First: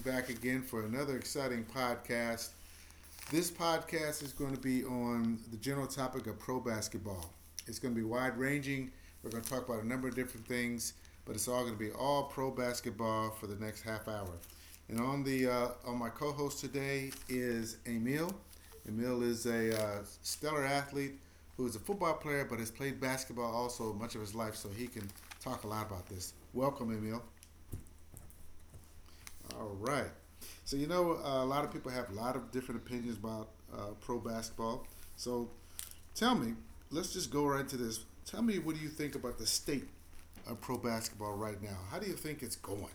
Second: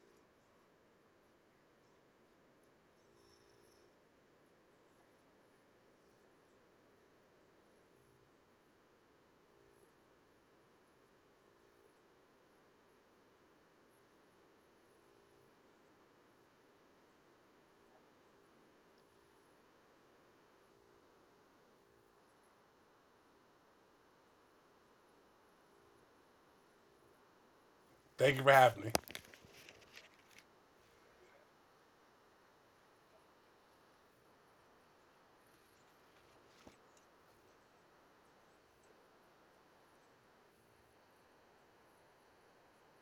back again for another exciting podcast. This podcast is going to be on the general topic of pro basketball. It's going to be wide ranging. We're going to talk about a number of different things, but it's all going to be all pro basketball for the next half hour. And on my co-host today is Emil. Emil is a stellar athlete who is a football player, but has played basketball also much of his life, so he can talk a lot about this. Welcome, Emil. Thank you for having me. All right. So a lot of people have a lot of different opinions about pro basketball. So tell me, let's just go right into this. Tell me, what do you think about the state of pro basketball right now? How do you think it's going?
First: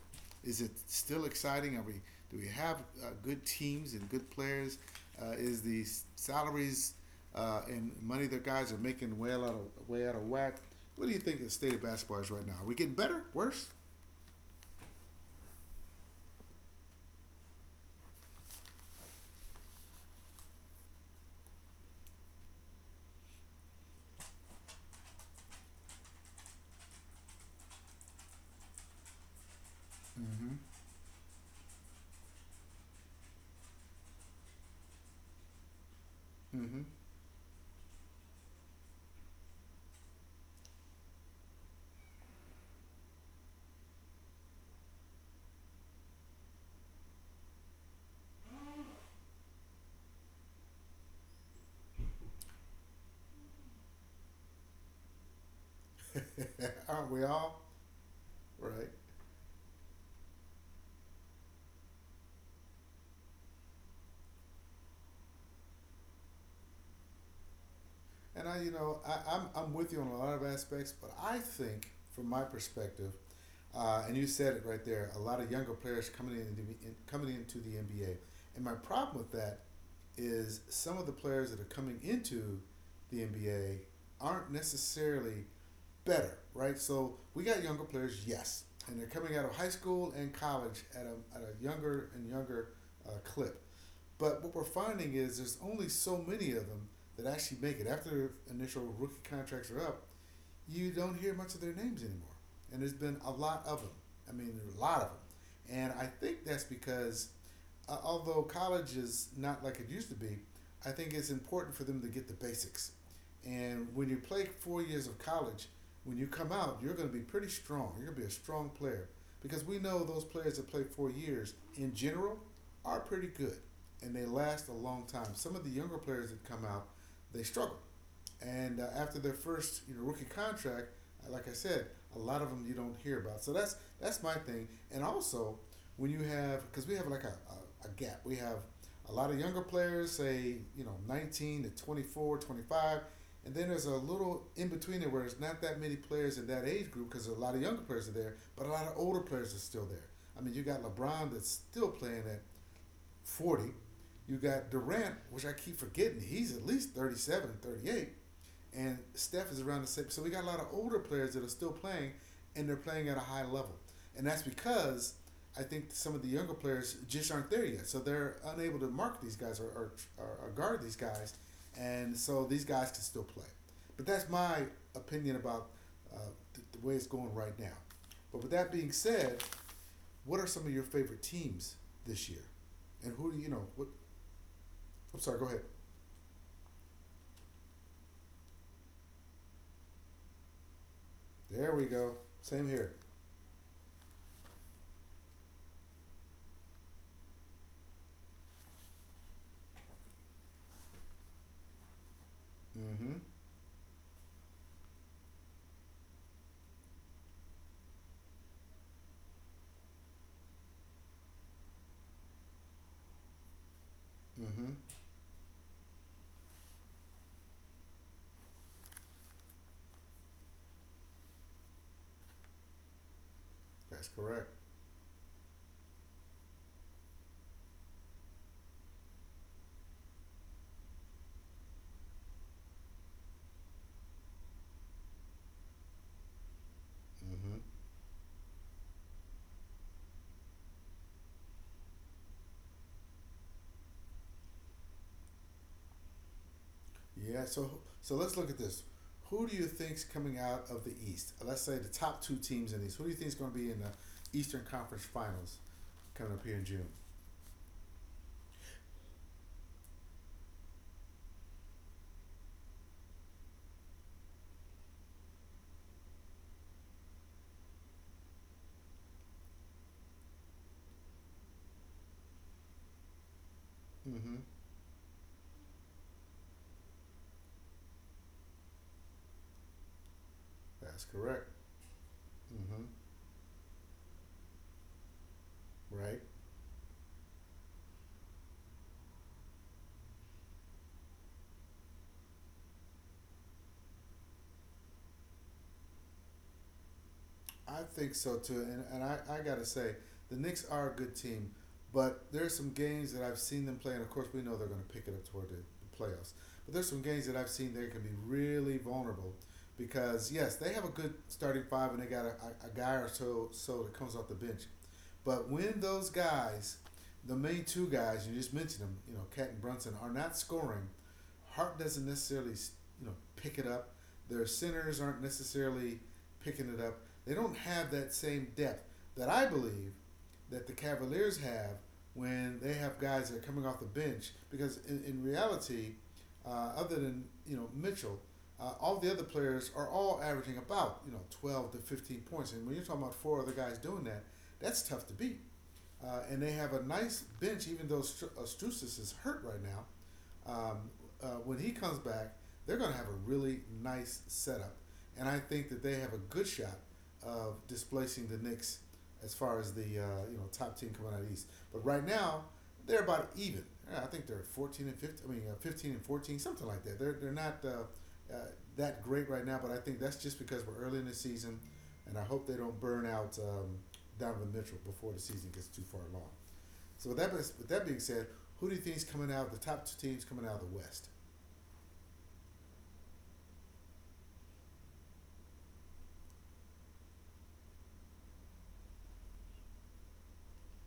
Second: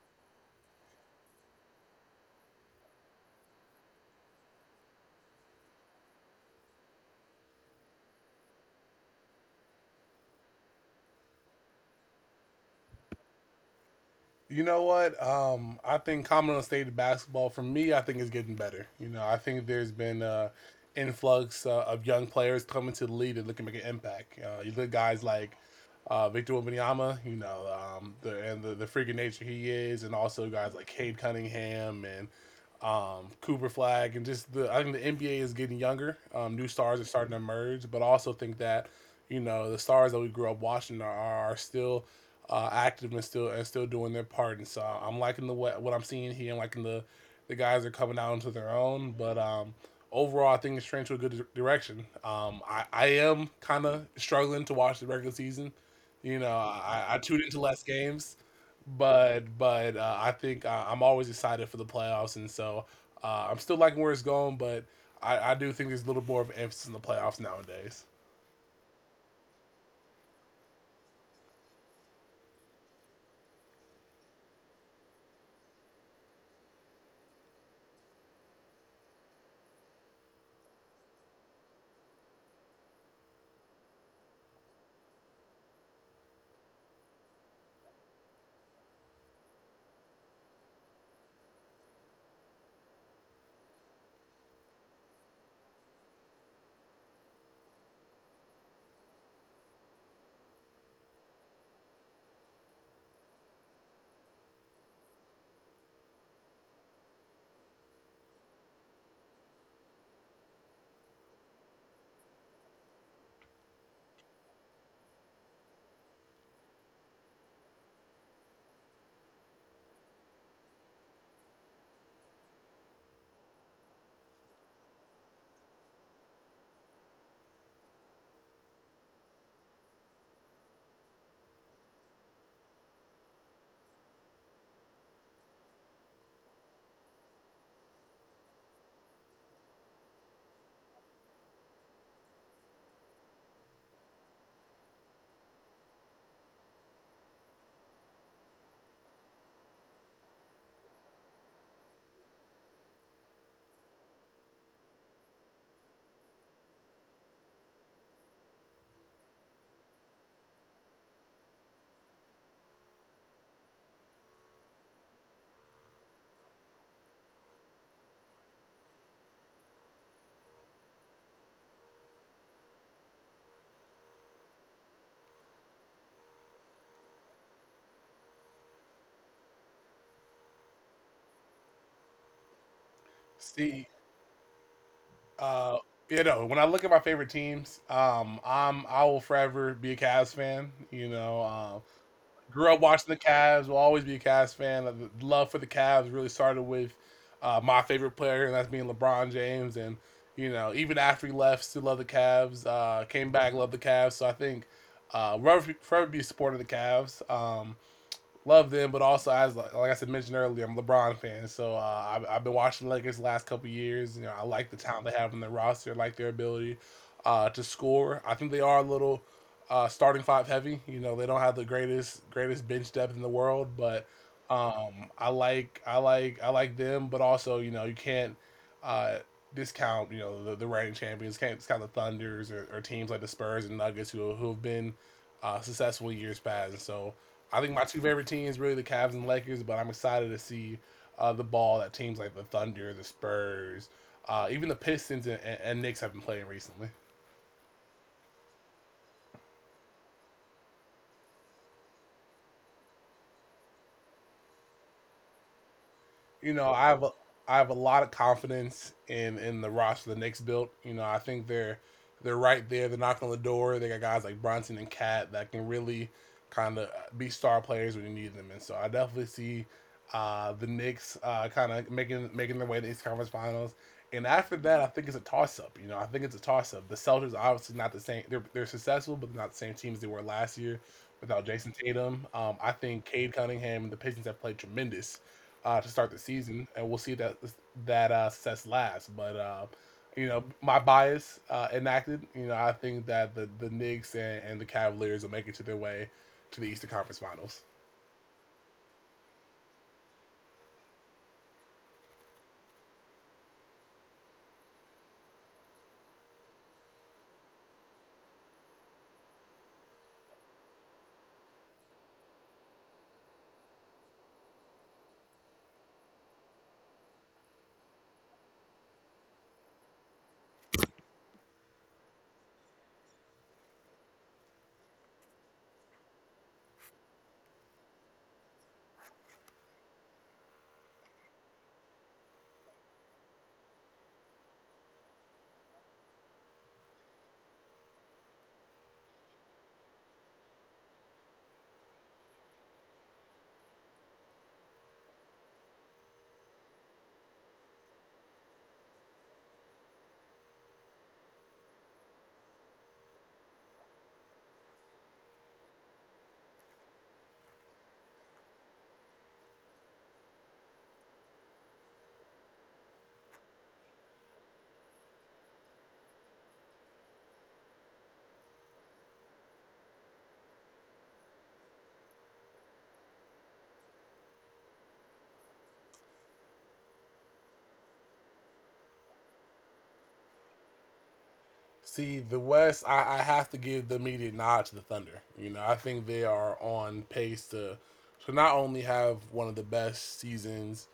Is it still exciting? Are we do we have good teams and good players? Is the salaries and money that guys are making way out of whack? What do you think the state of basketball is right now? Are we getting better, worse? You know what? I think Commodore State basketball for me, I think is getting better. You know, I think there's been influx of young players coming to the league that look to make an impact. You look at guys like Victor Wembanyama, and the freaking nature he is, and also guys like Cade Cunningham and Cooper Flag, and just the I think the NBA is getting younger. New Mm-hmm. stars are starting to emerge, but I also think that you know the stars that we grew up watching are still active and still doing their part. And so I'm liking what I'm seeing here, and liking the guys are coming out into their own. But Overall, I think it's trending to a good direction. I am kind of struggling to watch the regular season. Aren't I we tuned into all? less games Right. but I think I'm always excited for the playoffs, and so I'm still liking where it's going. But I do think there's a little more of an emphasis in the playoffs nowadays. And I, you know, I, I'm with you on a lot of aspects, but I think, from my perspective, and you said it right there, a lot of younger players coming into the NBA. And my problem with that is some of the players that are coming into the NBA aren't necessarily better, right? So we got younger players, yes, and they're coming out of high school and college at a younger and younger clip. But what we're finding is there's only so many of them that actually make it after their initial rookie contracts are up. You don't hear much of their names anymore. And there's been a lot of them. I mean, there are a lot of them. And I think that's because, although college is not like it used to be, I think it's important for them to get the basics. And when you play 4 years of college, when you come out, you're going to be pretty strong. You're going to be a strong player because we know those players that play 4 years in general are pretty good and they last a long time. Some of the younger players that come out, they struggle and after their first rookie contract, like I said, a lot of them you don't hear about. So that's my thing. And also when you have because we have like a gap, we have a lot of younger players, say 19 to 24, 25. And then there's a little in between there where it's not that many players in that age group because a lot of younger players are there, but a lot of older players are still there. I mean, you got LeBron that's still playing at 40. You got Durant, which I keep forgetting. He's at least 37, 38, and Steph is around the same. So we got a lot of older players that are still playing, and they're playing at a high level. And that's because I think some of the younger players just aren't there yet. So they're unable to mark these guys or guard these guys. And so these guys can still play. But that's my opinion about uh, the way it's going right now. But with that being said, what are some of your favorite teams this year? And who do you know? See, What? I'm sorry. Go ahead. uh, when I look at my favorite teams, I will forever be a Cavs fan. There we go. Same Grew up here. watching the Cavs. Will always be a Cavs fan. The love for the Cavs really started with my favorite player, and that's being LeBron James. And you know, even after he left, still love the Cavs. Mm-hmm. Came back, love the Cavs. So I think will forever be a supporter of the Cavs. Love them, but also as like I said mentioned earlier, I'm a LeBron fan, so I've been watching the Lakers the last couple years. You know, I Mm-hmm. like the talent they have in their roster. I like their ability to score. I think they are a little starting five heavy. You know, they don't have the greatest bench depth in the world, but That's correct. I like them, but also you know you can't uh, discount you know the reigning champions, can't discount the Thunders, or teams like the Spurs and Nuggets who have been successful in years past. So I Mm-hmm. think my two favorite teams really the Cavs and Lakers, but I'm excited to see the ball that teams like the Thunder, the Spurs, even the Pistons and Knicks have been playing recently. Yeah. So let's look at this. Who do you think's coming out of the East? Let's say the top two teams in these. Who do you think's going to be in the Eastern Conference Finals coming up you here in know, June? I have a, I have a lot of confidence in the roster the Knicks built. You know, I think they're right there. They're knocking on the door. They got guys like Bronson and Cat that can really kind of be star players when you need them. And so I definitely see the Knicks kind of making their way to the East Conference Finals. And Mm-hmm. after that, I think it's a toss up. The Celtics are obviously not the same. They're successful, but they're not the same teams they were last year That's without correct. Jason Tatum. I Mm-hmm. think Cade Cunningham and the Pistons have played tremendous to start the Right. season, and we'll see that success lasts. But you know, my bias enacted. You know, I think that the Knicks, and the Cavaliers will make it to their way to the Eastern Conference Finals. I think so too, and I gotta say the Knicks are a good team, but there's some games that I've seen them play, and of course we know they're going to pick it up toward the playoffs. But there's some games that I've seen they can be really vulnerable, because yes, they have a good starting five and they got a guy or so that comes off the bench, but when those guys, the main two guys you just mentioned them, Cat and Brunson are not scoring, Hart doesn't necessarily pick it up. Their centers aren't necessarily picking it up. They don't have that same depth that I believe that the Cavaliers have when they have guys that are coming off the bench. Because in reality, other than Mitchell, all the other players are all averaging about 12 to 15 points. And when you're talking about four other guys doing that, that's tough to beat. And they have a nice bench, even though Stru- is hurt right now, um, when he comes back, they're going to have a really nice setup. And I think that they have a good shot of displacing the Knicks as far as the top team coming out of the East. But right now, they're about even. Yeah, I think they're 14-15. I mean, 15-14, something like that. They're not that great right now, but I think that's just because we're early in the season, and I hope they don't burn out Donovan Mitchell before the season gets too far along. So with that being said, who do you think is coming out? The top two teams coming out of the West. See, the West, I have to give the immediate nod to the Thunder. You know, I think they are on pace to not only have one of the best seasons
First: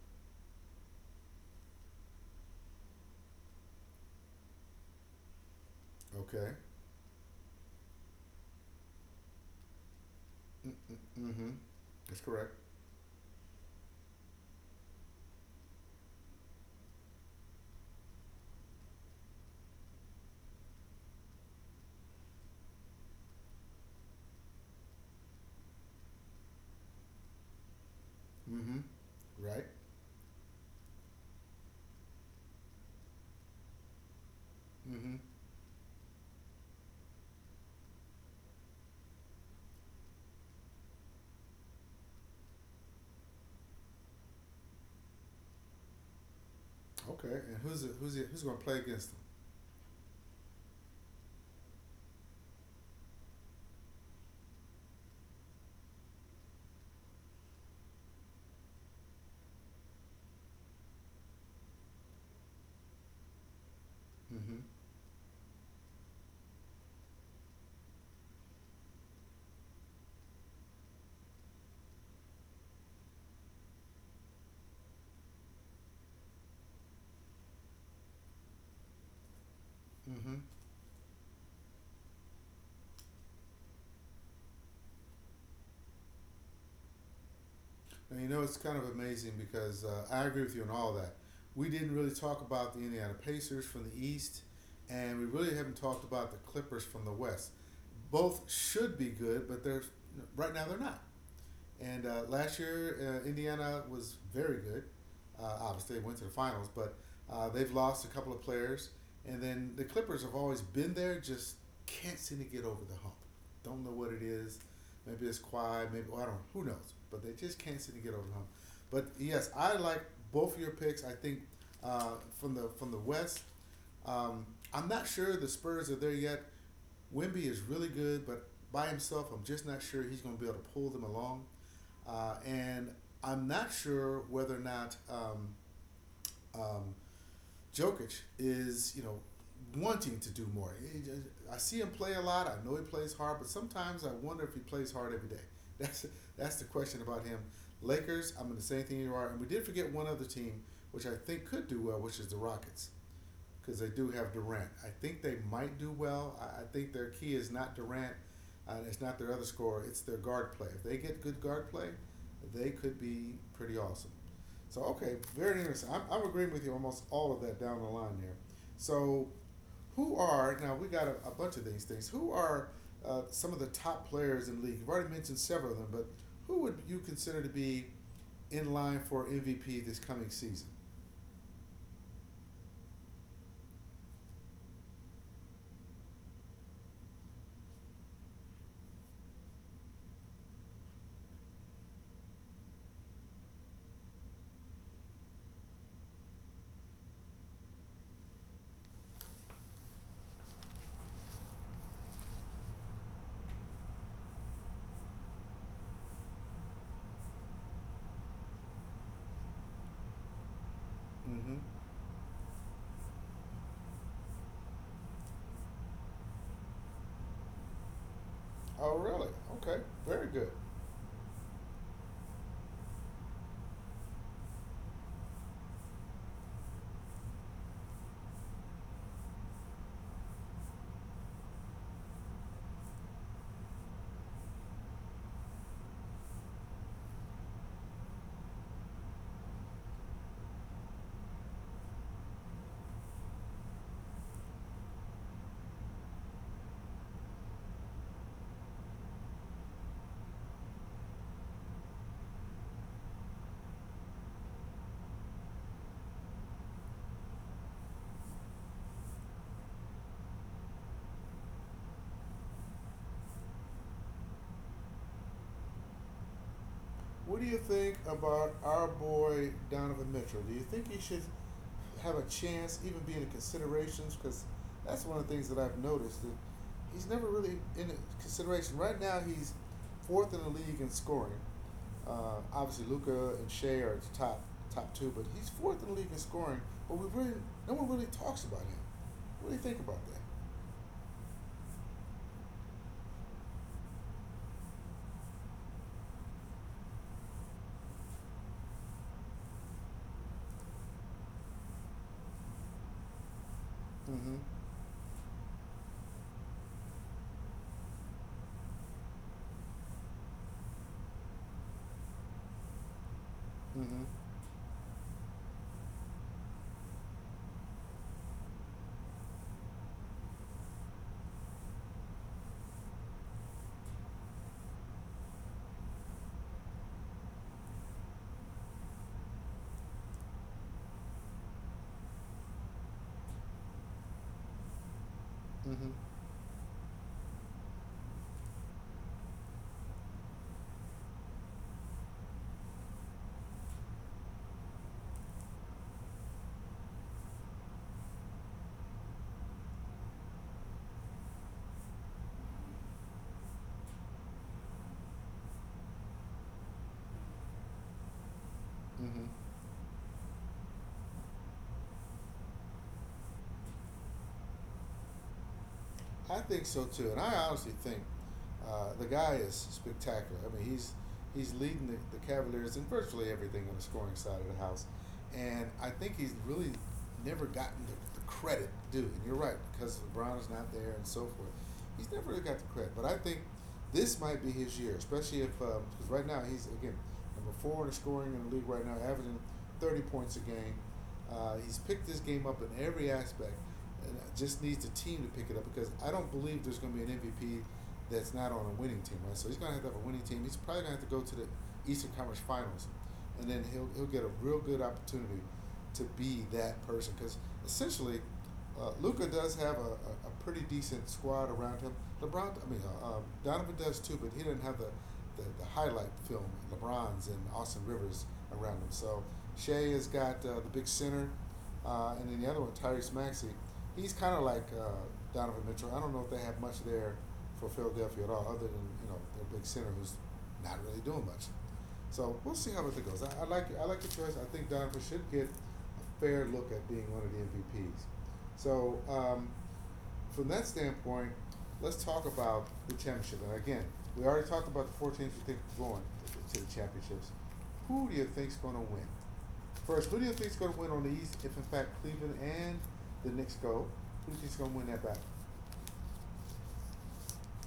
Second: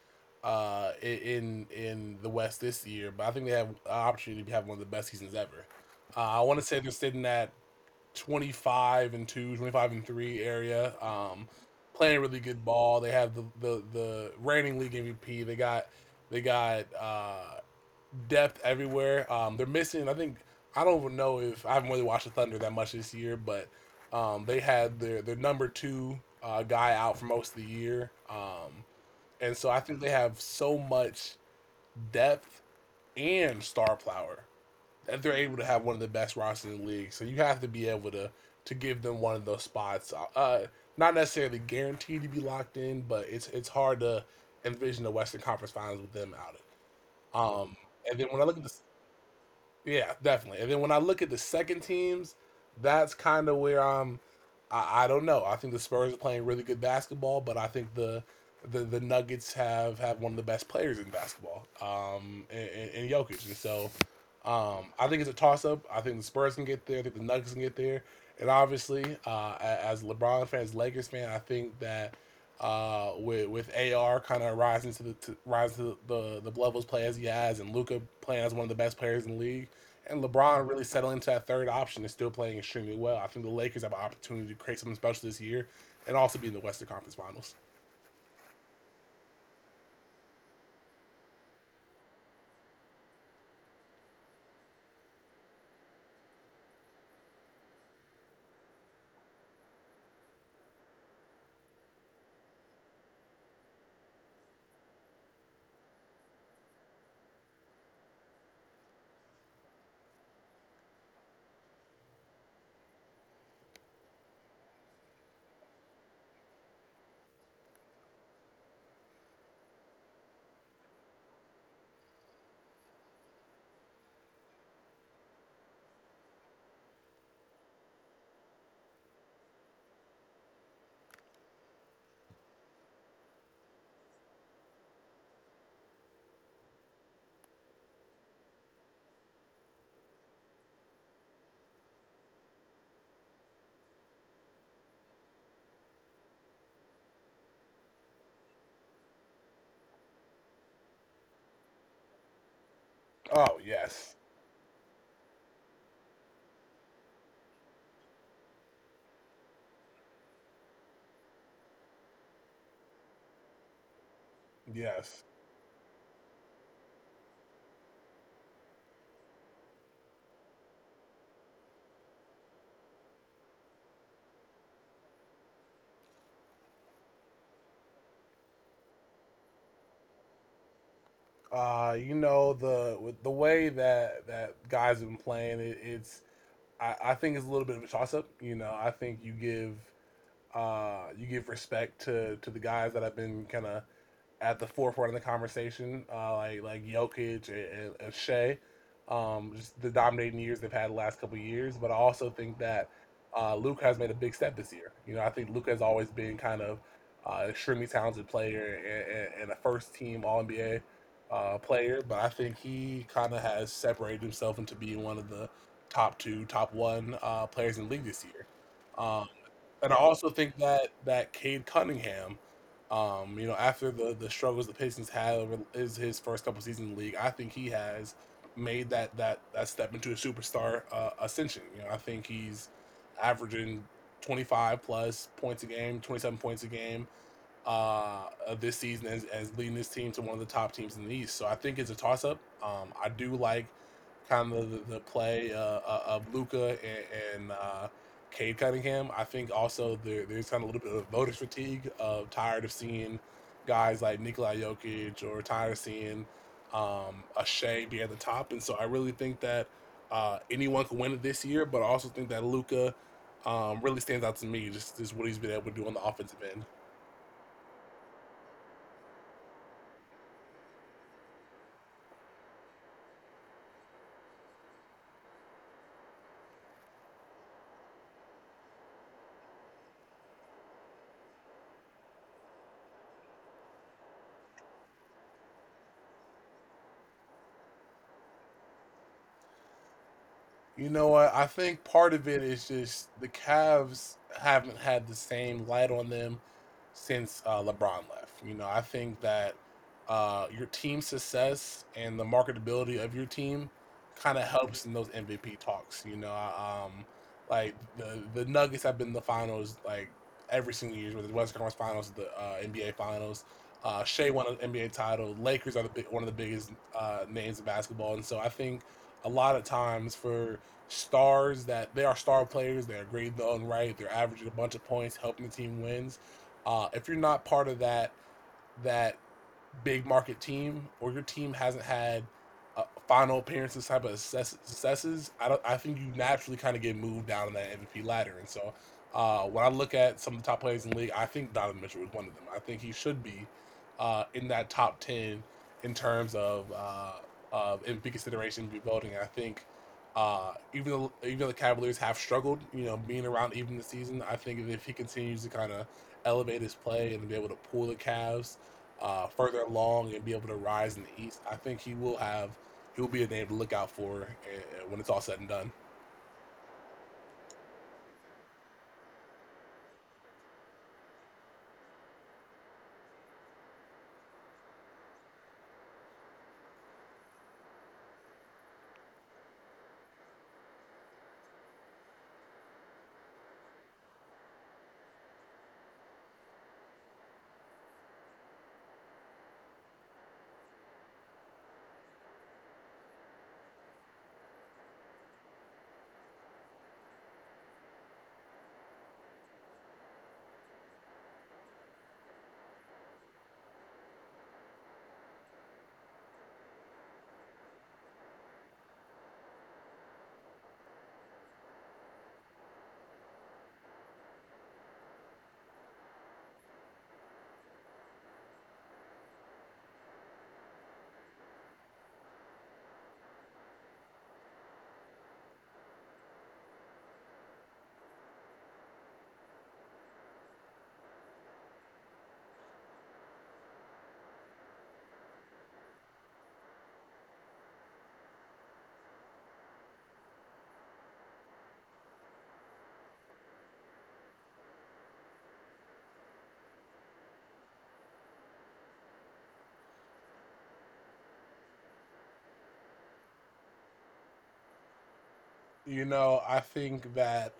in the West this year, but I think they have an opportunity to have one of the best seasons ever. I Okay. want to say they're sitting at 25-2, 25-3 area. Mm-hmm. Playing That's really correct. good ball. They have the reigning league MVP. They got depth everywhere. They're missing, I think, I don't even know if I haven't really watched the Thunder that much this year, but they had their number two guy out for most of the year. Mm-hmm. And Right. so I think they have so much depth and star power, Mm-hmm. and they're able to have one of the best rosters in the league. So you have to be able to give them one of those spots. Not necessarily guaranteed to be locked in, but it's hard to envision the Western Conference Finals with them out. Okay. And Of it. And then who's when I going look to at the play against them? Yeah, definitely. And then when I look at the second teams, that's kind of where I'm. I don't know. I think the Spurs are playing really good basketball, but I think the Nuggets have one of the best players in basketball, in Jokic. And so, Mm-hmm. I think it's a toss up. I think the Spurs can get there. I think the Nuggets can get there. And obviously, as LeBron fans, Lakers fan, I think that with AR kind of rising to the levels play as he has, and Luca playing as one of the best players in the league, and Mm-hmm. LeBron really settled into that third option is still playing extremely well. I think the Lakers have an opportunity to create something special this year, and also be in the Western Conference Finals. And you know it's kind of amazing because I agree with you on all that. We didn't really talk about the Indiana Pacers from the East, and we really haven't talked about the Clippers from the West. Both should be good, but they're right now they're not. And last year, Indiana was very good. Obviously, they went to the finals, but they've lost a couple of players. And then the Clippers have always been there, just can't seem to get over the hump. Don't know what it is. Maybe it's quiet. Maybe well, I don't know. Who knows? But they just can't seem to get over the hump. But yes, I like both of your picks. I think uh, from the West, um, I'm not sure the Spurs are there yet. Wimby is really good, but by himself, I'm just not sure he's going to be able to pull them along. And I'm not sure whether or not um, Jokic is wanting to do more. I see him play a lot. I know he plays hard, but sometimes I wonder if he plays hard every day. That's that's the question about him. Lakers, I'm going to say anything you are. And we did forget one other team, which I think could do well, which is the Rockets Oh because they do yes, have Durant. I think they might do well. I think their key is not Durant. It's not their other scorer. It's their guard play. If they get good guard play, they could be pretty awesome. So okay, yes. very interesting. I'm agreeing with you almost all of that down the line there. So who are now we got a bunch of these things. Who are some of the top players in the league? You've already mentioned several of them, but who would you consider to be in line for MVP this coming season? You know the with the way that guys have been playing, it's I think it's a little bit of a toss up. You know, I think you give respect to the guys that have been kind of at the forefront of the conversation, like Jokic, Shea, just the dominating years they've had the last couple of years. But I also think that Luke has made a big step this year. You know, I think Luke has always been kind of extremely talented player, a first team All NBA Mm-hmm. Player, but I think he kind of has separated himself into being one of the top two, top one players in the league this year. Oh, really? Um, Okay, and I very also good. think that Cade Cunningham, you know, after the struggles the Pistons had over is his first couple seasons in the league, I think he has made that step into a superstar ascension. You know, I think he's averaging 25 plus points a game, 27 points a game, of this season as leading this team to one of the top teams in the East. So I think it's a toss up. I do like kind of the play of Luca, and Cade Cunningham. I think also there's kind of a little bit of voters fatigue of tired of seeing guys like Nikola Jokic, or tired of seeing a Shea be at the top. And so I really think that anyone can win it this year, but I also think that Luca really stands out to me just what he's been able to do on the offensive end. What do you think about our boy Donovan Mitchell? Do you think he should have a chance, even be in the considerations? Because that's one of the things that I've noticed that he's never really in the consideration. Right now, he's fourth in the league in scoring. Obviously, Luca and Shea are the top two, but he's fourth in the league in scoring. But we really no one really talks about him. What do you think about that? You know what? I think part of it is just the Cavs haven't had the same light on them since LeBron left. You know, I think that your team success and the marketability of your team Mm-hmm. kind of helps in those MVP talks. Like the Nuggets have been in the finals like every single year, whether the Western Conference Finals, the NBA Finals. Mm-hmm. Shea won an NBA title. Lakers are one of the biggest names in basketball, and so I think a lot of times for stars that they are star players. They are graded the right. They're averaging a bunch of points, helping the team wins. If you're not part of that big market team, or your team hasn't had final appearances type of successes, I don't. I Mm-hmm. think you naturally kind of get moved down in that MVP ladder. And so, when I look at some of the top players in the league, I think Donovan Mitchell is one of them. I think he should be in that top 10 in terms of MVP consideration, MVP voting. I think. Even though the Cavaliers have struggled, you know, being around even the season, I think if he continues to kind of elevate his play and be able to pull the Cavs Hmm. Further along and be able to rise in the East, I think he will be a name to look out for when it's all said and done. I think so too, and I honestly think the guy is spectacular. I mean, he's leading the Cavaliers in virtually everything on the scoring side of the house, and I think he's really never gotten the credit due. And you're right because LeBron is not there and so forth. He's never really got the credit, but I think this might be his year, especially if because right now he's again number four in the scoring in the league right now, averaging 30 points a game. He's picked this game up in every aspect, and just needs the team to pick it up because I don't believe there's going to be an MVP that's not on a winning team, right? So he's going to have a winning team. He's probably going to have to go to the Eastern Conference Finals, and then he'll get a real good opportunity to be that person because essentially Luca does have a pretty decent squad around him. LeBron, I mean, Donovan does too, but he didn't have the highlight film. LeBron's and Austin Rivers around him. So Shea has got the big center, and then the other one, Tyrese Maxey. He's kind of like Donovan Mitchell. I don't know if they have much there for Philadelphia at all, other than you know their big center who's not really doing much. So we'll see how it goes. I like I like the choice. I think Donovan should get a fair look at being one of the MVPs. So um, from that standpoint, let's talk about the championship. And again, we already talked about the four teams we think are going to the championships. Who do you think's going to win? First, who do you think's going to win on the East if, in fact, Cleveland and the Knicks go? Who do you think's going to win that battle? You know, I think that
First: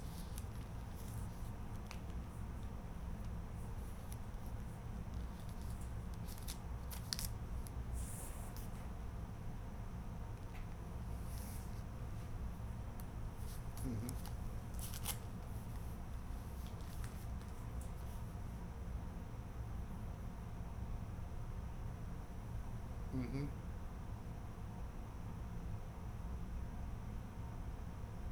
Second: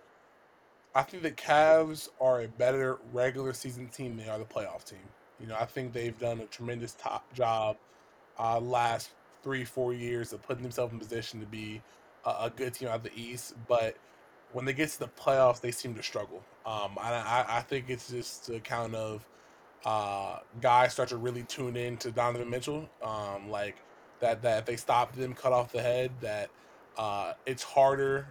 I think the Cavs are a better regular season team than they are the playoff team. You know, I think they've done a tremendous top job last 3 4 years of putting themselves in position to be a good team out of the East, but Mm-hmm. when they get to the playoffs, they seem to struggle. And I think it's just a count of guys start to really tune in to Donovan Mitchell. Mm-hmm. Like that if they stop them, cut off the head. That It's harder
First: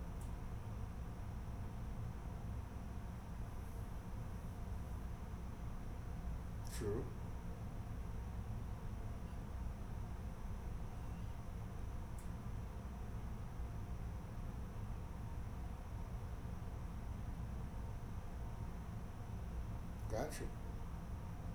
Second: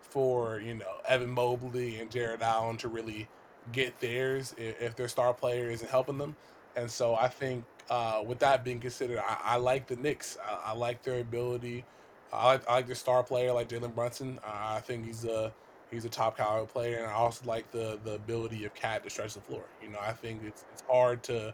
for you know Evan Mobley and Jared Allen to really get theirs if their star player isn't helping them. And True. so I think, with that being considered, I like the Knicks. I like their ability. I like their star player, like Jalen Brunson. I think he's a top caliber player, and I also like the ability of Cat to stretch the floor. You know, I think Gotcha. It's hard to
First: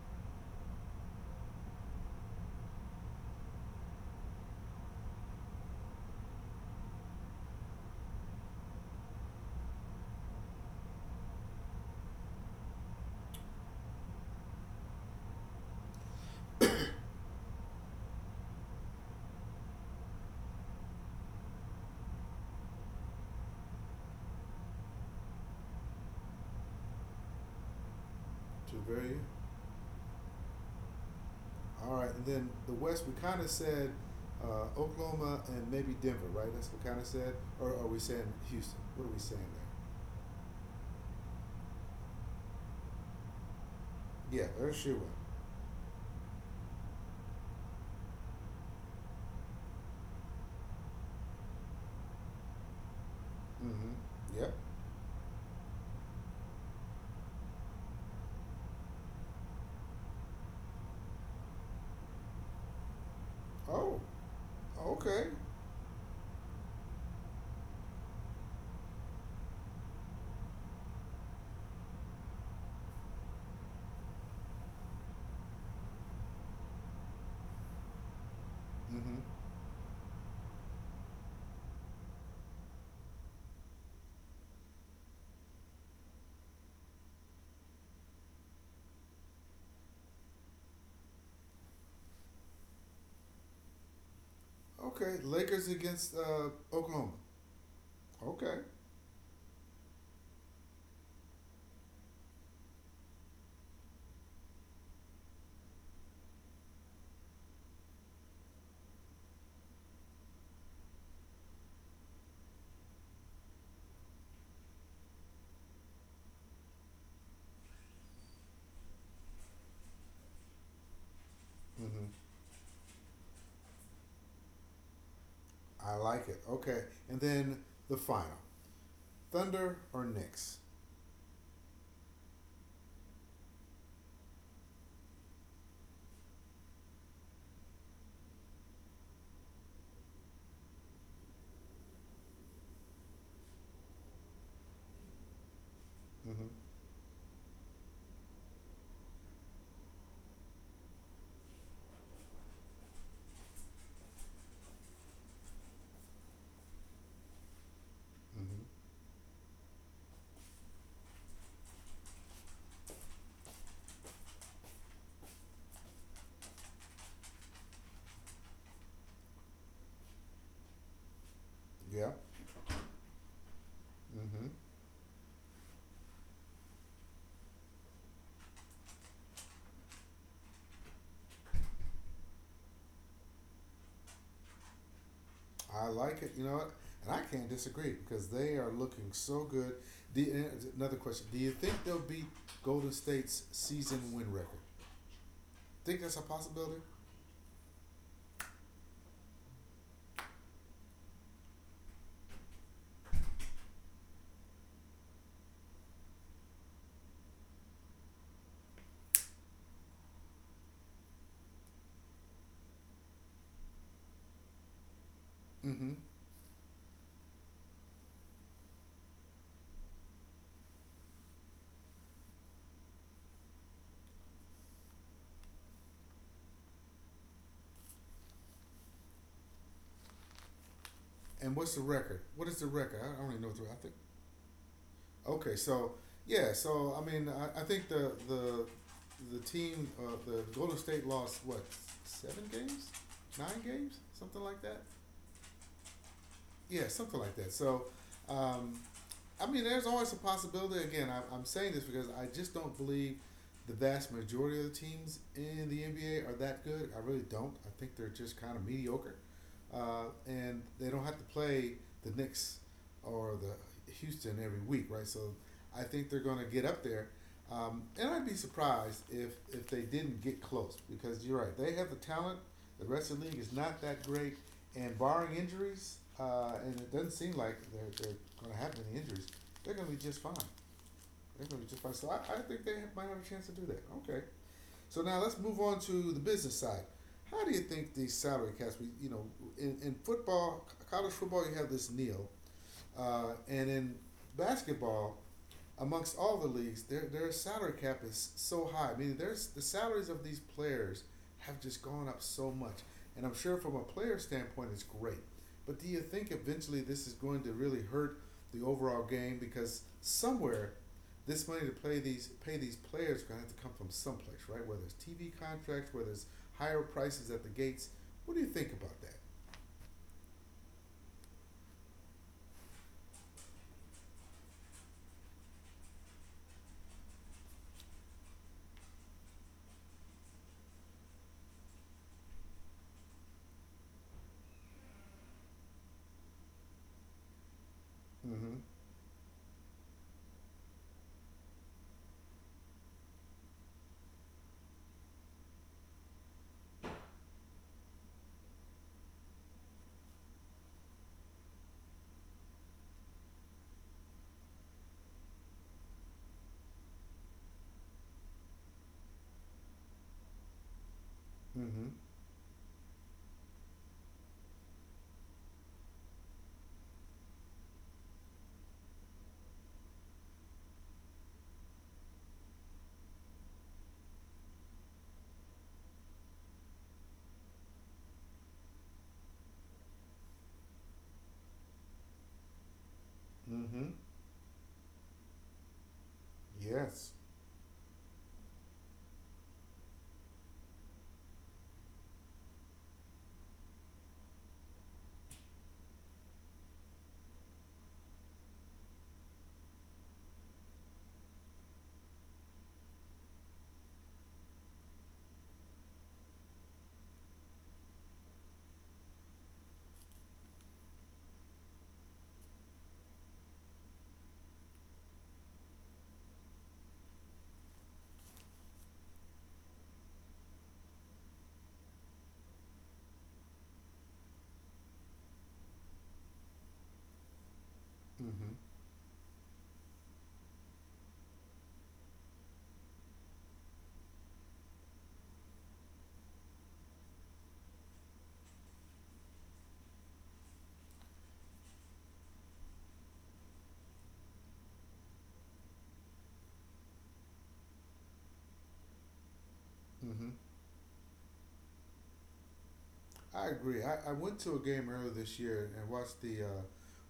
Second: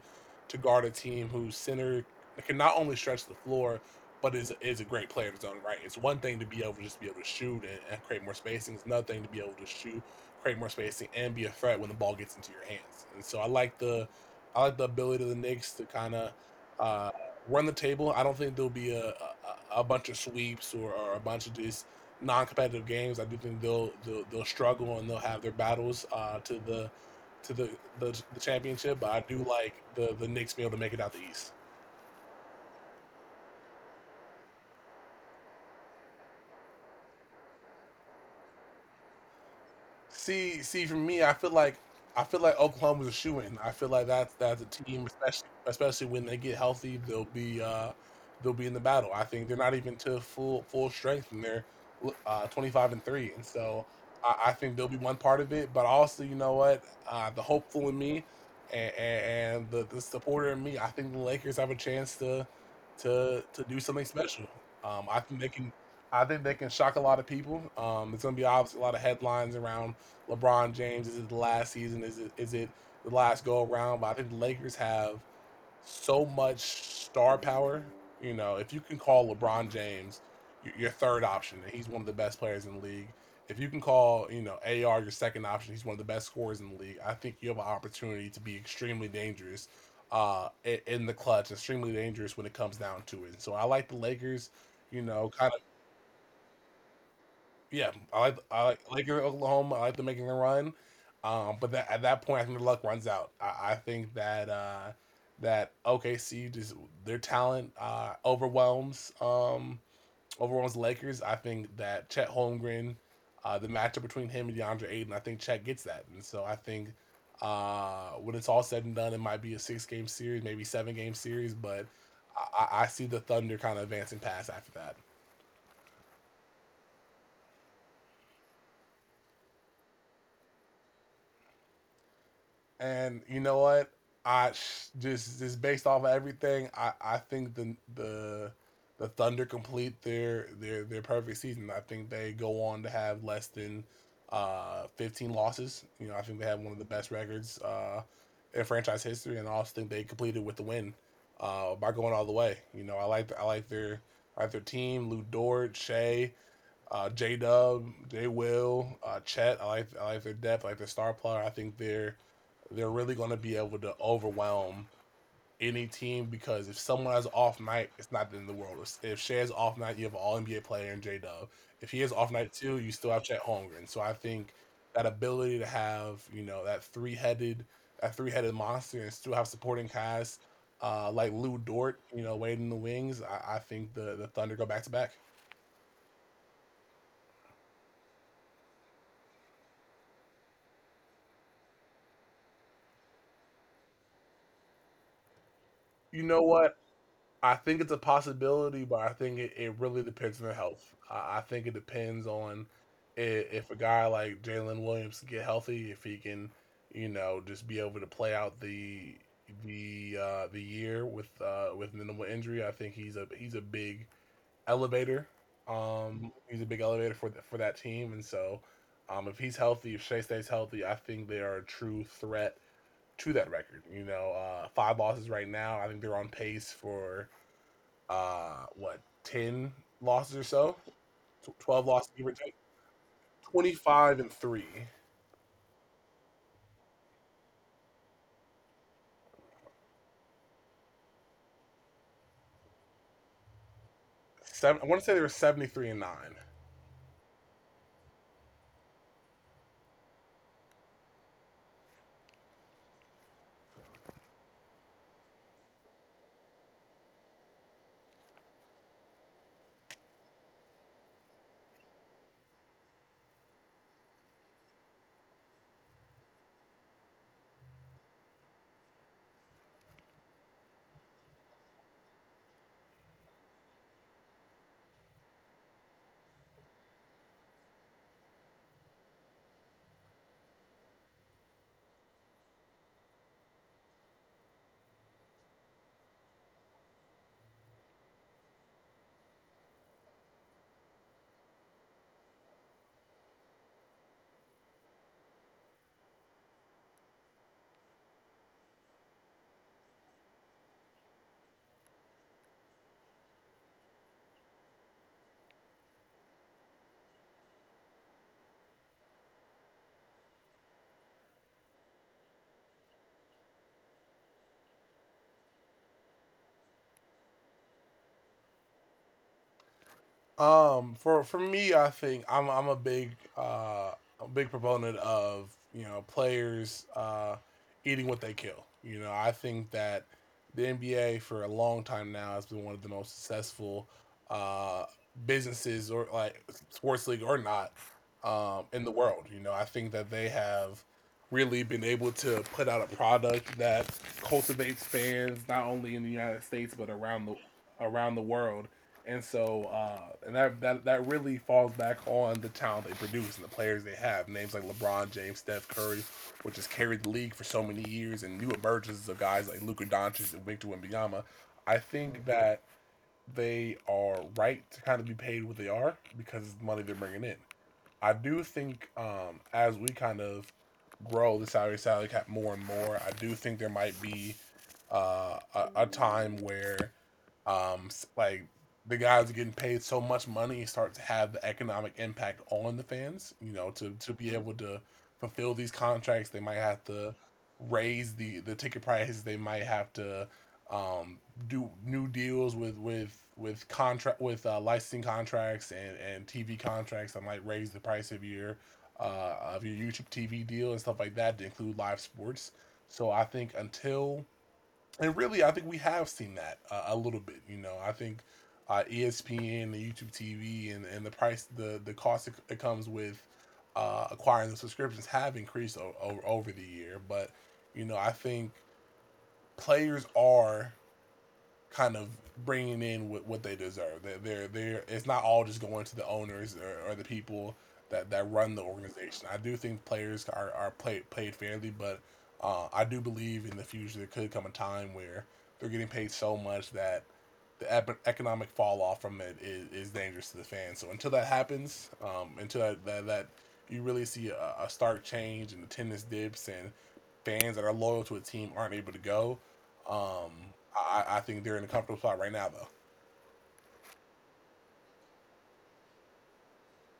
guard a team whose center can not only stretch the floor but is a great player in his own right. It's one thing to be able to just be able to shoot and create more spacing. It's another thing to be able to shoot, create more spacing, and be a threat when the ball gets into your hands. And so I like the ability of the Knicks to kind of uh, run the table. I don't think there'll be a bunch of sweeps or a bunch of just non-competitive games. I do think they'll struggle and they'll have their battles to the to the, the Two championship. But I very do like the Knicks being able to make it out the East. All right, and then the West, we kind of said Oklahoma and maybe Denver, right? That's what we kind of said. Or are we saying Houston? What are we saying See, for me, I feel like Oklahoma's a shoe in. I feel like there? Yeah, that's there's a Shua. team, especially when they get healthy, they'll be in the battle. I think they're not even to full strength, and they're 25 and three, and so Mm-hmm. I Yep. think they'll be one part of it. But also, you know what, the hopeful in me and the supporter in me, I think the Lakers have a chance to do Oh, something special. Um, I okay. think they can I think they can shock a lot of people. There's going to be obviously a lot of headlines around LeBron James. Is it the last season? Is it the last go around? But I think the Lakers have so much star power. You know, if you can Mm-hmm. call LeBron James your third option, and he's one of the best players in the league. If you can call, you know, AR your second option, he's one of the best scorers in the league. I think you have an opportunity to be extremely dangerous uh, in the clutch, extremely dangerous when it comes down to it. So I like the Lakers, you Okay, know, kind of Lakers against Oklahoma. yeah, Okay. I like Laker Oklahoma. I like them making the run, but at that point, I think the luck runs out. I think that OKC just their talent overwhelms the Lakers. I think that Chet Holmgren, the matchup between him and DeAndre Ayton, I think Chet gets that, and so I think when it's all said and done, it might be a six game series, maybe seven game series, but Mm-hmm. I see the Thunder kind of advancing past after that. I like it. Okay, and then the final: Thunder or Knicks? And you know what? I Just based off of everything, I think the Thunder complete their perfect season. I think they go on to have less than 15 losses. You know, I think they Mm-hmm. have one of the best records in franchise history, and I also think they completed with the win by going all the way. You know, I like their team: Lou Dort, Shea, J Dub, J Mm-hmm. Will, Chet. I like their depth. I like their star player. I think they're really going to be able to overwhelm any team because if someone has off night, it's not in the world. If Shea's off night, you have an all NBA player and J Dub. If he has Yeah. off night too, you still have Chet Holmgren. So I Mm-hmm. think that ability to have you know that three headed monster and still have supporting cast like Lou Dort, you know, waiting in the wings. I think the Thunder go back to back. I like it. You know what? And I can't disagree because they are looking so good. Do you- another question: Do you think they'll beat Golden State's season win record? Think that's You a know what? possibility? I think it's a possibility, but I think it really depends on the health. I think it depends on if a guy like Jalen Williams can get healthy, if he can, you know, just be able to play out the year with minimal injury. I think he's a big elevator. Mm-hmm. He's a big elevator for for that team, and so if he's healthy, if Shea stays healthy, I think they are a true threat to that record. You know, five losses right now. I think they're on pace for what, 10 losses or so, And what's the 12 losses record? give or What take. is the record? I don't even know what the record I think. 25 and 3. Okay, so yeah, so I mean, I think the team, the Golden State lost what seven games, nine games, something like Seven, that. I want to say they were 73 and 9. Yeah, something like that. Um, I mean, there's always a possibility. Again, I'm saying this because I just don't believe the vast majority of the teams in the NBA are that good. I really don't. I think they're just kind of mediocre, and they don't have to play the Knicks or the Houston every week, right? So I think they're going to get up there. And I'd be surprised if they didn't get close because you're right. They have the talent. The rest of the league is not that great, and barring injuries, and it doesn't seem like they're going to have any injuries. They're going to be just fine. They're going to be just fine. So I think they have, might have a chance to do that. Okay. So now let's move on to the business side. How do you think these salary caps? We, you know, in football, college football, you have this nil, and in basketball, amongst all the leagues, their salary cap is so high. I mean, there's the salaries of these players have just gone up so much, and I'm sure from a player standpoint, it's great. But do you think eventually this is going to really hurt the overall game because somewhere this money to play these pay these players is going to have to come from someplace, right? Whether it's TV contracts, whether it's higher prices at the gates. What do you think about that? For me, I think I'm uh a big proponent of you know players eating what they kill. You know, I think that the NBA for a long time now has been one of the most successful uh businesses, or like sports league or not, Mm-hmm. um, in the world. You know, I think that they have really been able to put out a product that cultivates fans not only in the United States but around the world, and so, and that, that that really falls back on the talent they produce and the players they have. Names like LeBron James, Steph Curry, which has carried the league for so many years, and new emergence of guys like Luka Doncic and Victor Wembanyama. I Mm-hmm. think that they are right to kind of be paid what they are because of the money they're bringing in. I do think as we kind of grow the salary cap more and more, I do think there might be a time where um, like the guys are getting paid so much money start to have the economic impact on the fans. You know, Mm-hmm. to be able to fulfill these contracts, they might have Yes. to raise the ticket prices. They might have to um, do new deals with contract with licensing contracts and TV contracts and like raise the price of your YouTube TV deal and stuff like that to include live sports. So I think until and really I think we have seen that a little bit. You know I think ESPN, the YouTube TV, and the price the cost it comes with acquiring the subscriptions have increased over the year. But you know I think players are kind of bringing in what they deserve. That they're, it's not all just going to the owners or the people that Mm-hmm. run the organization. I do think players are played paid fairly, but I do believe in the future there could come a time where they're getting paid so much that the economic fall off from it is dangerous to the fans. So until that happens, until that you really see a stark change in attendance dips and fans that are loyal to a team aren't able to go, Mm-hmm. um, I think they're in a comfortable spot right now, though. I agree. I went to a game earlier this year and watched the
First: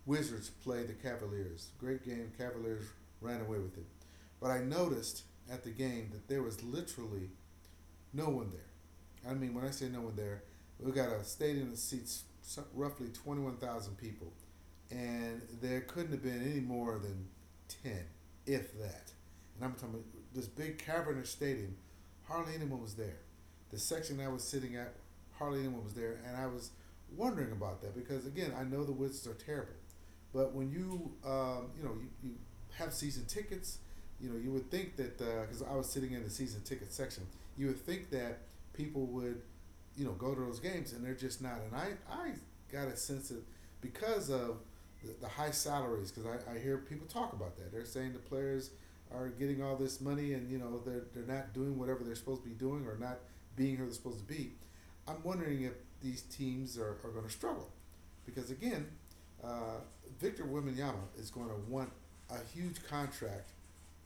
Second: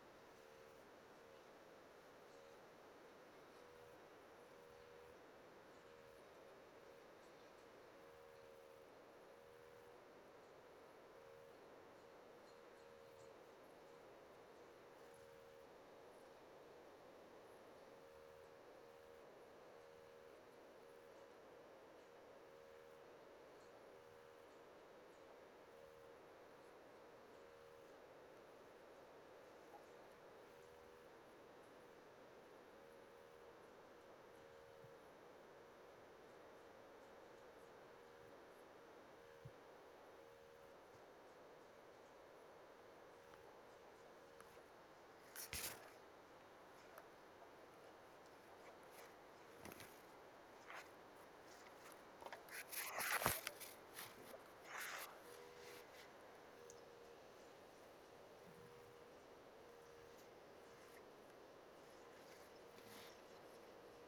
Wizards play the Cavaliers. Great game. Cavaliers ran away with it. But I noticed at the game that there was literally no one there. I mean, when I say no one there, we got a stadium that seats so- roughly 21,000 people and there couldn't have been any more than 10, if that. And I'm talking about this big cavernous stadium. Hardly anyone was there. The section I was sitting at, hardly anyone was there, and I was wondering about that because again, I know the Wizards are terrible, but when you you know you, you have season tickets, you know you would think that because I was sitting in the season ticket section, you would think that people would you know go to those games, and they're just not. And I got a sense that because of the high salaries. Because I hear people talk about that. They're saying the players are getting all this money and you know they're not doing whatever they're supposed to be doing or not being who they're supposed to be. I'm wondering if these teams are going to struggle because again, uh, Victor Wembanyama is going to want a huge contract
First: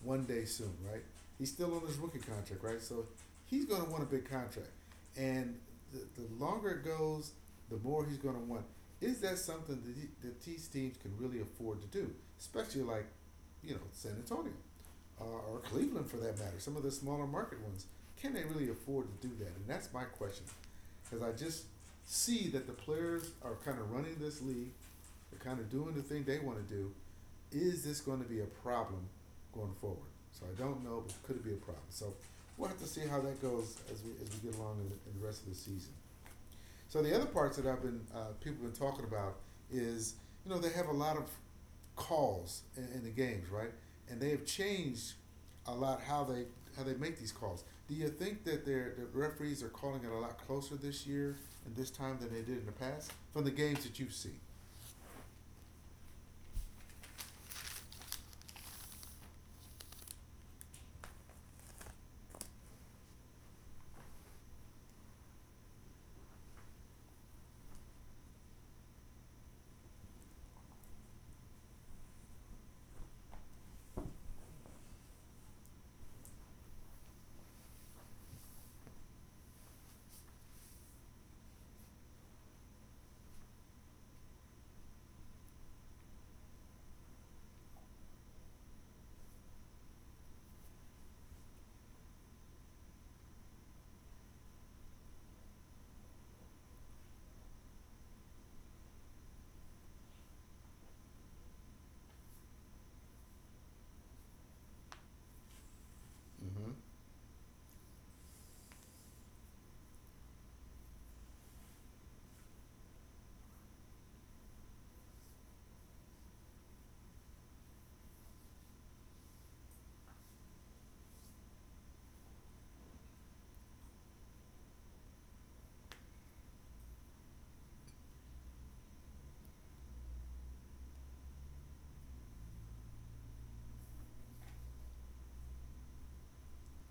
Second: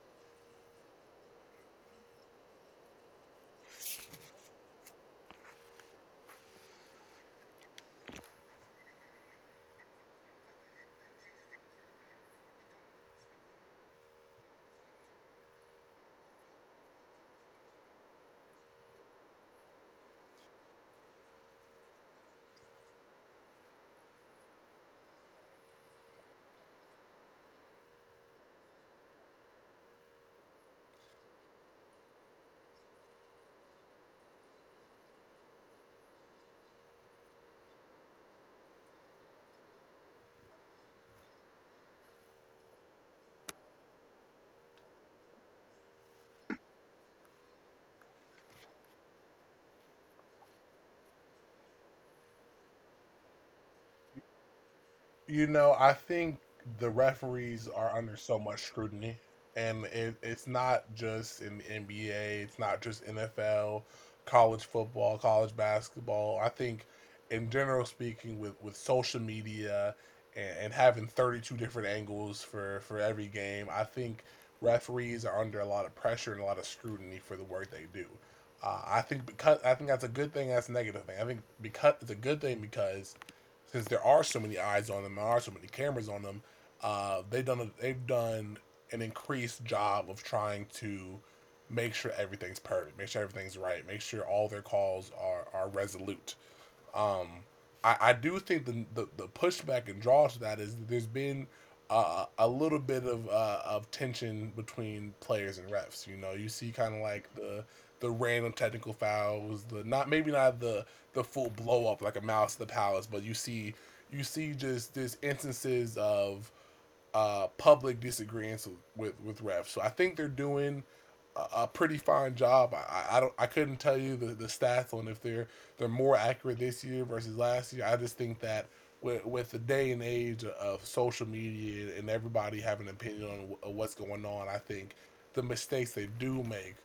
one day soon, right? He's still on his rookie contract, right? So he's going to want a big contract. And the longer it goes, the more he's going to want. Is that something that, he, that these teams can really afford to do? Especially like, you know, San Antonio uh, or Cleveland for that matter, some of the smaller market ones. Can they really afford to do that? And that's my question. Because I just see that the players are kind of running this league they're kind of doing the thing they want to do. Is this going to be a problem going forward? So I don't know, but could it be a problem? So we'll have to see how that goes as we get along in the rest of the season. So the other parts that I've been people have been talking about is you know they have a lot of calls in the games, right? And they have changed a lot how they make these calls. Do you think that their the referees are calling it a lot closer this year and this time than they did in the past from the games that you've seen? You know, I think the referees are under so much scrutiny, and it's not just in the NBA, it's not just NFL, college football, college basketball. I think, in general speaking, with social media and having 32 different angles for every game, I think referees are under a lot of pressure and a lot of scrutiny for the work they do. I think because I think that's a good thing. That's a negative thing. I think because it's a good thing because since there are so many eyes on them, there are so many cameras on them. They've done an increased job of trying to make sure everything's perfect, make sure everything's right, make sure all their calls are resolute. Um, I do think the pushback and draw to that is that there's been a little bit of tension between players and refs. You know, you see Mm-hmm. kind of like the random technical fouls, the not maybe not the the full blow up like a mouse to the palace, but you see just instances of public disagreements with refs. So I think they're doing a pretty fine job. I couldn't tell you the stats on if they're more accurate this year versus last year. I just think that with the day and age of social media and everybody having an opinion on what's going on, I think the mistakes they do make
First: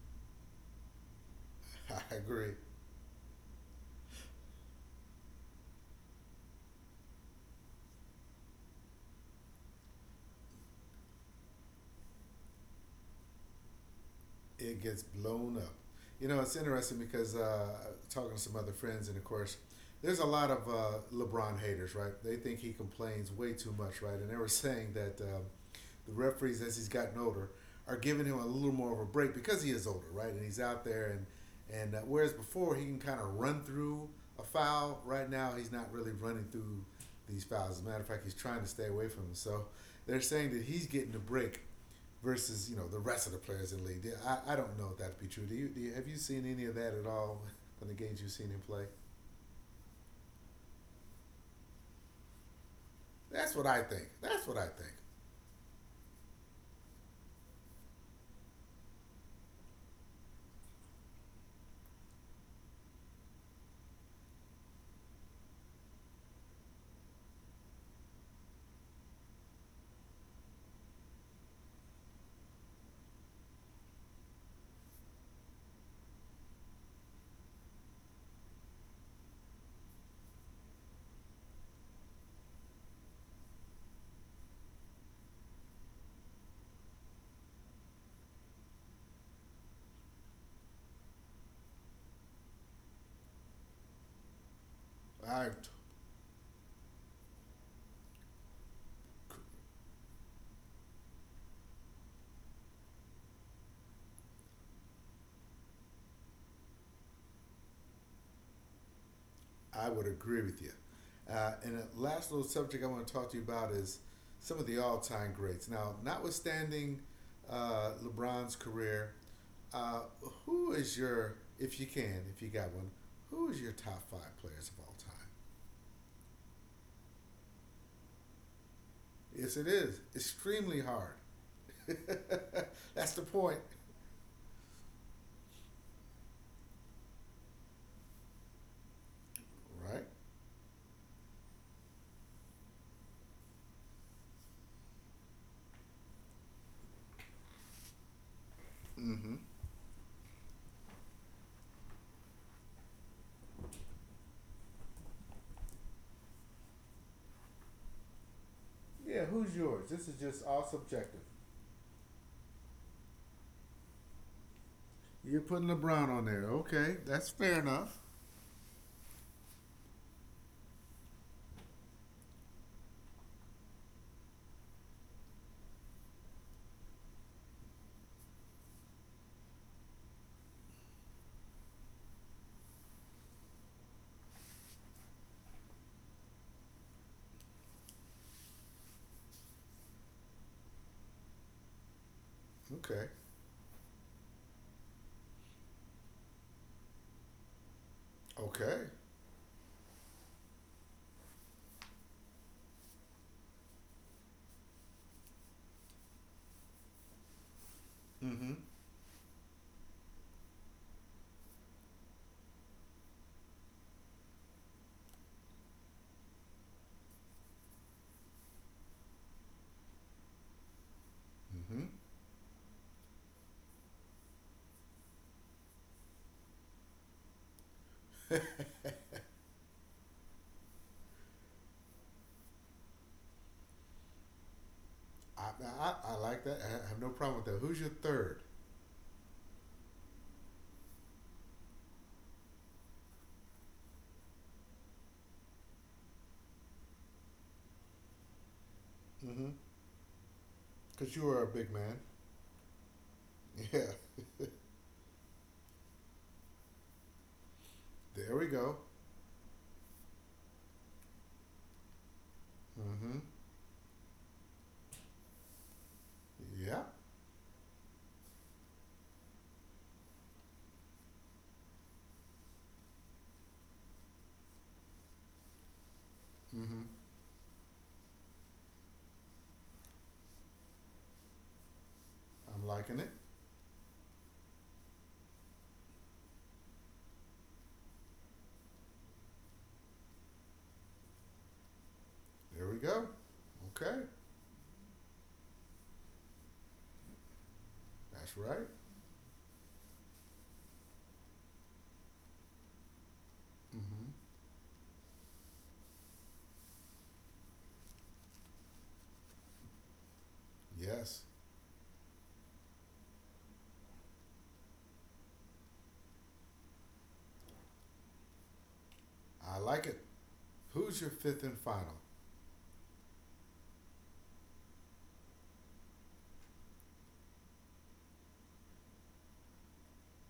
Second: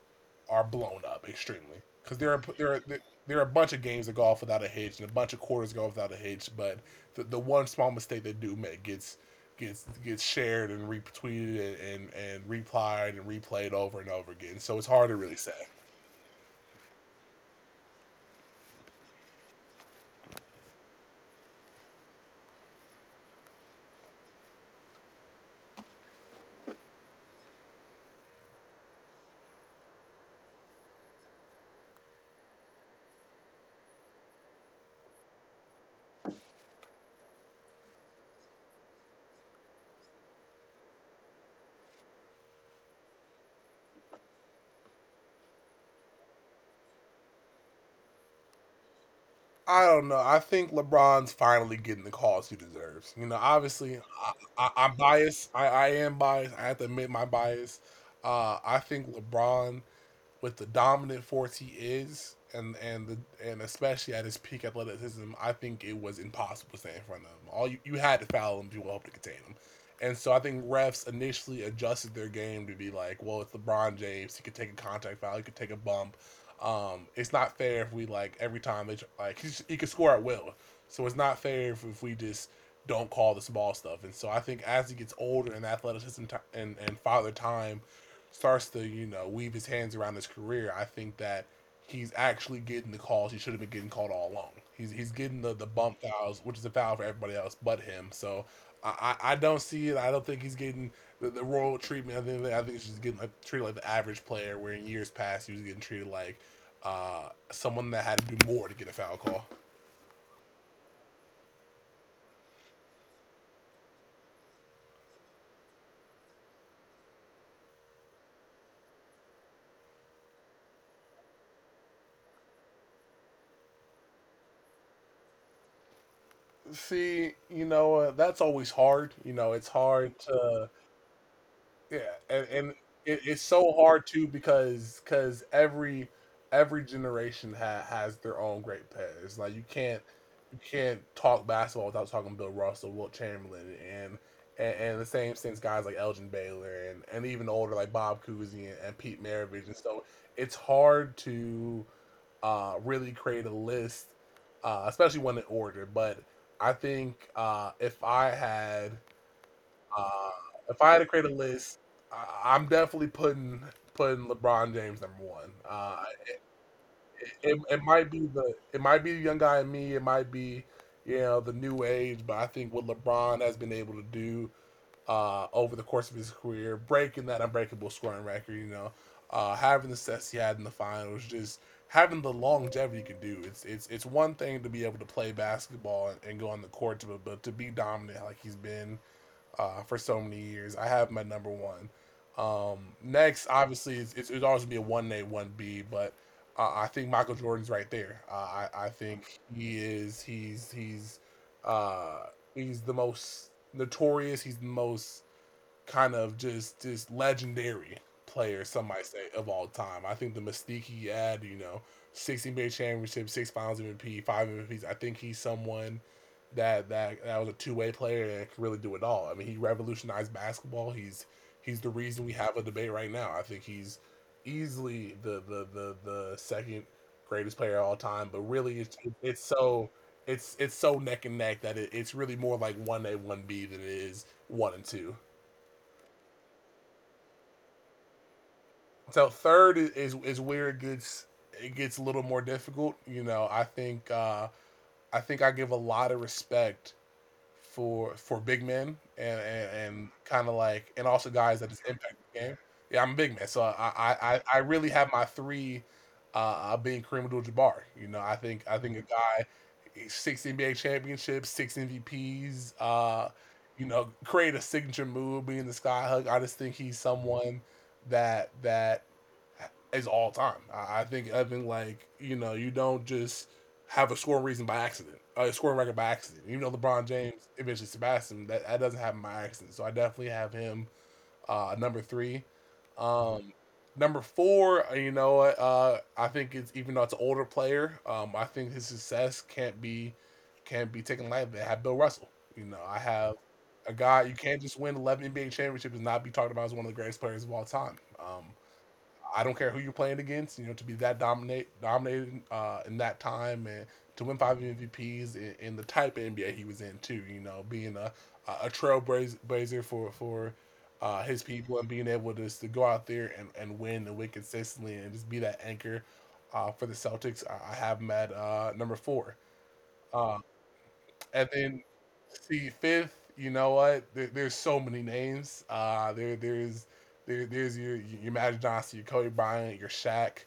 are blown up extremely I because agree. There are a bunch of games that go off without a hitch and a bunch of quarters go off without a hitch, but the one small mistake they do make gets shared and retweeted and replied and replayed over and over again. So it's It gets hard to really say. blown up. You know, it's interesting because talking to some other friends, and of course, there's a lot of LeBron haters, right? They think he complains way too much, right? And they were saying that the referees, as he's gotten older, are giving him a little more of a break because he is older, right? And he's out there, and whereas before he can kind of run through a foul, right now he's not really running through these fouls. As a matter of fact, he's trying to stay away from them. So they're saying that he's getting a break versus you know the rest of the players in the league. I don't know if that to be true. Do you have you seen any of that at all from the games you've seen him play? I don't know. I think LeBron's finally getting the calls he deserves. You know, That's what I obviously, think. That's what I, I I, am think. biased. I am biased. I have to admit my bias. I think LeBron with the dominant force he is, and the and especially at his peak athleticism, I think it was impossible to stand in front of him. All you had to foul him to be able to contain him, and so I think refs initially adjusted their game to be like, well, it's LeBron James, he could take a contact foul, he could take a bump. It's not fair if we like every time they like he could score at will, so it's not fair if we just don't call the small stuff. And so I think as he gets older and athleticism t- and father time starts to, you know, weave his hands around his career, I think that he's actually getting the calls he should have been getting called all along. He's getting I the bump fouls, which is a foul for everybody else but him. So I don't see it. I don't think he's getting the royal treatment. I think he's just getting, like, treated like the average player, where in years past he was getting treated like someone that had to do more to get a foul call. I would agree with you. And the last little subject I want to talk to you about is some of the all-time greats. Now, notwithstanding LeBron's career, uh, who is your if you can, if you got one, who is your top 5 players of all time? See, you know, that's always hard. You know, Yes, it's it is. hard to. Extremely hard. Yeah, and That's it, the it's point, so hard too because every every generation has their own great players. Like right? you can't talk basketball without talking Bill Russell, Wilt Chamberlain, and the same things guys like Elgin Baylor, and even older like Bob Cousy, and Pete Mm-hmm. Maravich. And so it's hard to really create a list, especially one in order. But I think Yeah, who's yours? This is uh, just all if I had to create subjective. a list, I'm definitely putting LeBron James number one. You're putting LeBron on there. Okay, that's fair It might enough. be the it might be the young guy in me. It might be, you know, the new age, but I think what LeBron has been able to do over the course of his career, breaking that unbreakable scoring record, you know, having the sets he had in the finals, just having the longevity you can do. It's one thing to be able to play basketball and go on the court, but to be dominant like he's been for so many years. I have my number one. Okay. Next, obviously, it'd always be a one A, one B, but I think Michael Jordan's right there. I I Okay. think he is. Uh, he's the most notorious. He's the most kind of just legendary player, Mm-hmm. some might say, of all time. I think the mystique he had, you know, six NBA championships, six Finals MVP, five MVPs. I think he's someone that was a two-way player and could really do it all. I mean, he revolutionized basketball. He's the Mm-hmm. reason we have a debate right now. I think he's easily the second greatest player of all time. But really, it's so. it's so neck and neck that it's really more like one A one B than it is one and two. I, I like that. I have no problem with that. Who's your third? So third is where it gets a little more difficult. You know, I think I give a lot of respect for big men and Mm-hmm. and, and kind of like and also Because you are guys a that just big man. impact the game. Yeah, I'm a big man, so I Yeah. I, I I really have my three being Kareem Abdul-Jabbar. You know, I There we think I go. think a guy, six NBA championships, six MVPs. Mm-hmm. You know, create a signature move, being the sky hug. I just think he's Yeah. someone that is all time. I think like, you know, you don't just have a scoring reason by accident, a scoring record by accident. Even though Mm-hmm. LeBron James eventually surpassed him, that doesn't happen by accident. So I definitely have him number three. I'm liking it. Um, number four, I think it's even though it's an older player, I think his success can't be taken lightly. I have Bill Russell. You know, There we I go. have a Okay. guy you can't just win 11 NBA championships and not be talked about as one of the greatest players of all time. That's right. I don't care who you're playing against. You know, to be that dominated in that time and to Mm-hmm. win five MVPs in the type of NBA he was in too. You know, being a trailblazer for Yes. his people and being able to, just to go out there and win consistently and just be that anchor for the Celtics. I have him at number four. I like it. Uh, Who's your and fifth and then final? see, fifth, you know what? There's so many names. There's your Magic Johnson, your Kobe Bryant, your Shaq.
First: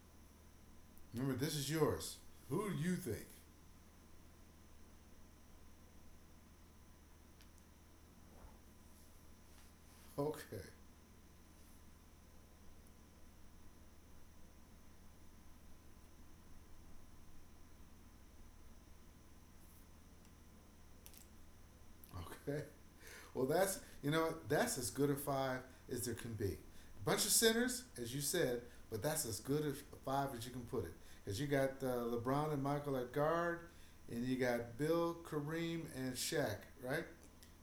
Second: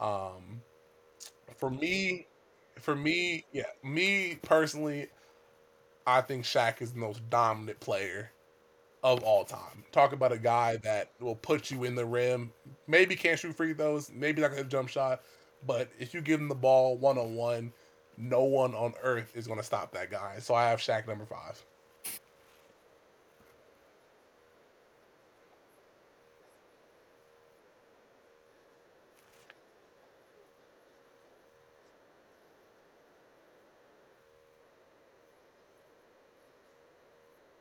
Um, Remember, this for is yours. me, Who do you think? Yeah, me personally, I think Shaq is the most dominant player of all time. Talk about a Okay. guy that will put you in the rim. Maybe can't shoot free throws. Maybe not gonna hit a jump shot. But if you give him the ball one on one, no one on earth is gonna stop that guy. So I have Shaq number five. Okay. Well, that's, you know, that's as good a five as there can be. A Bunch of sinners, as you said, but that's as good a five as you can put it. Because you got LeBron and Michael at guard, and you got Bill, Kareem, and Shaq, right?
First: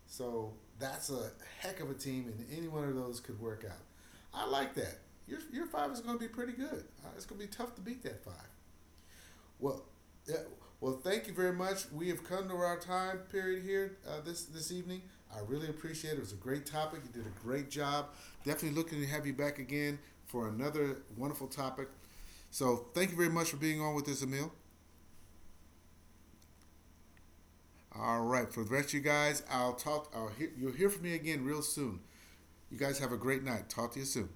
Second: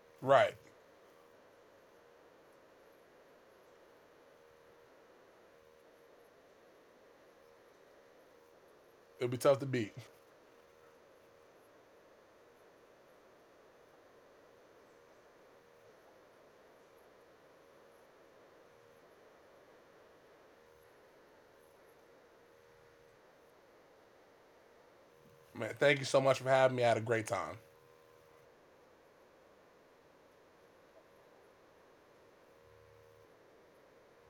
So Right. that's a heck of a team, and any one of those could work out. I like that. Your five is going to be pretty good. It's going to be tough to beat that five. It'll be tough to Well, beat. yeah, well, thank you very much. We have come to our time period here this this evening. I really appreciate it. It was a great topic. You did a great job. Definitely looking to have you back again for another wonderful topic. So thank you very much for being on with us, Emil. Man, thank you so much for having me. I had a great time. All right, for the rest of you guys, I'll talk. I'll hear, you'll hear from me again real soon. You guys have a great night. Talk to you soon.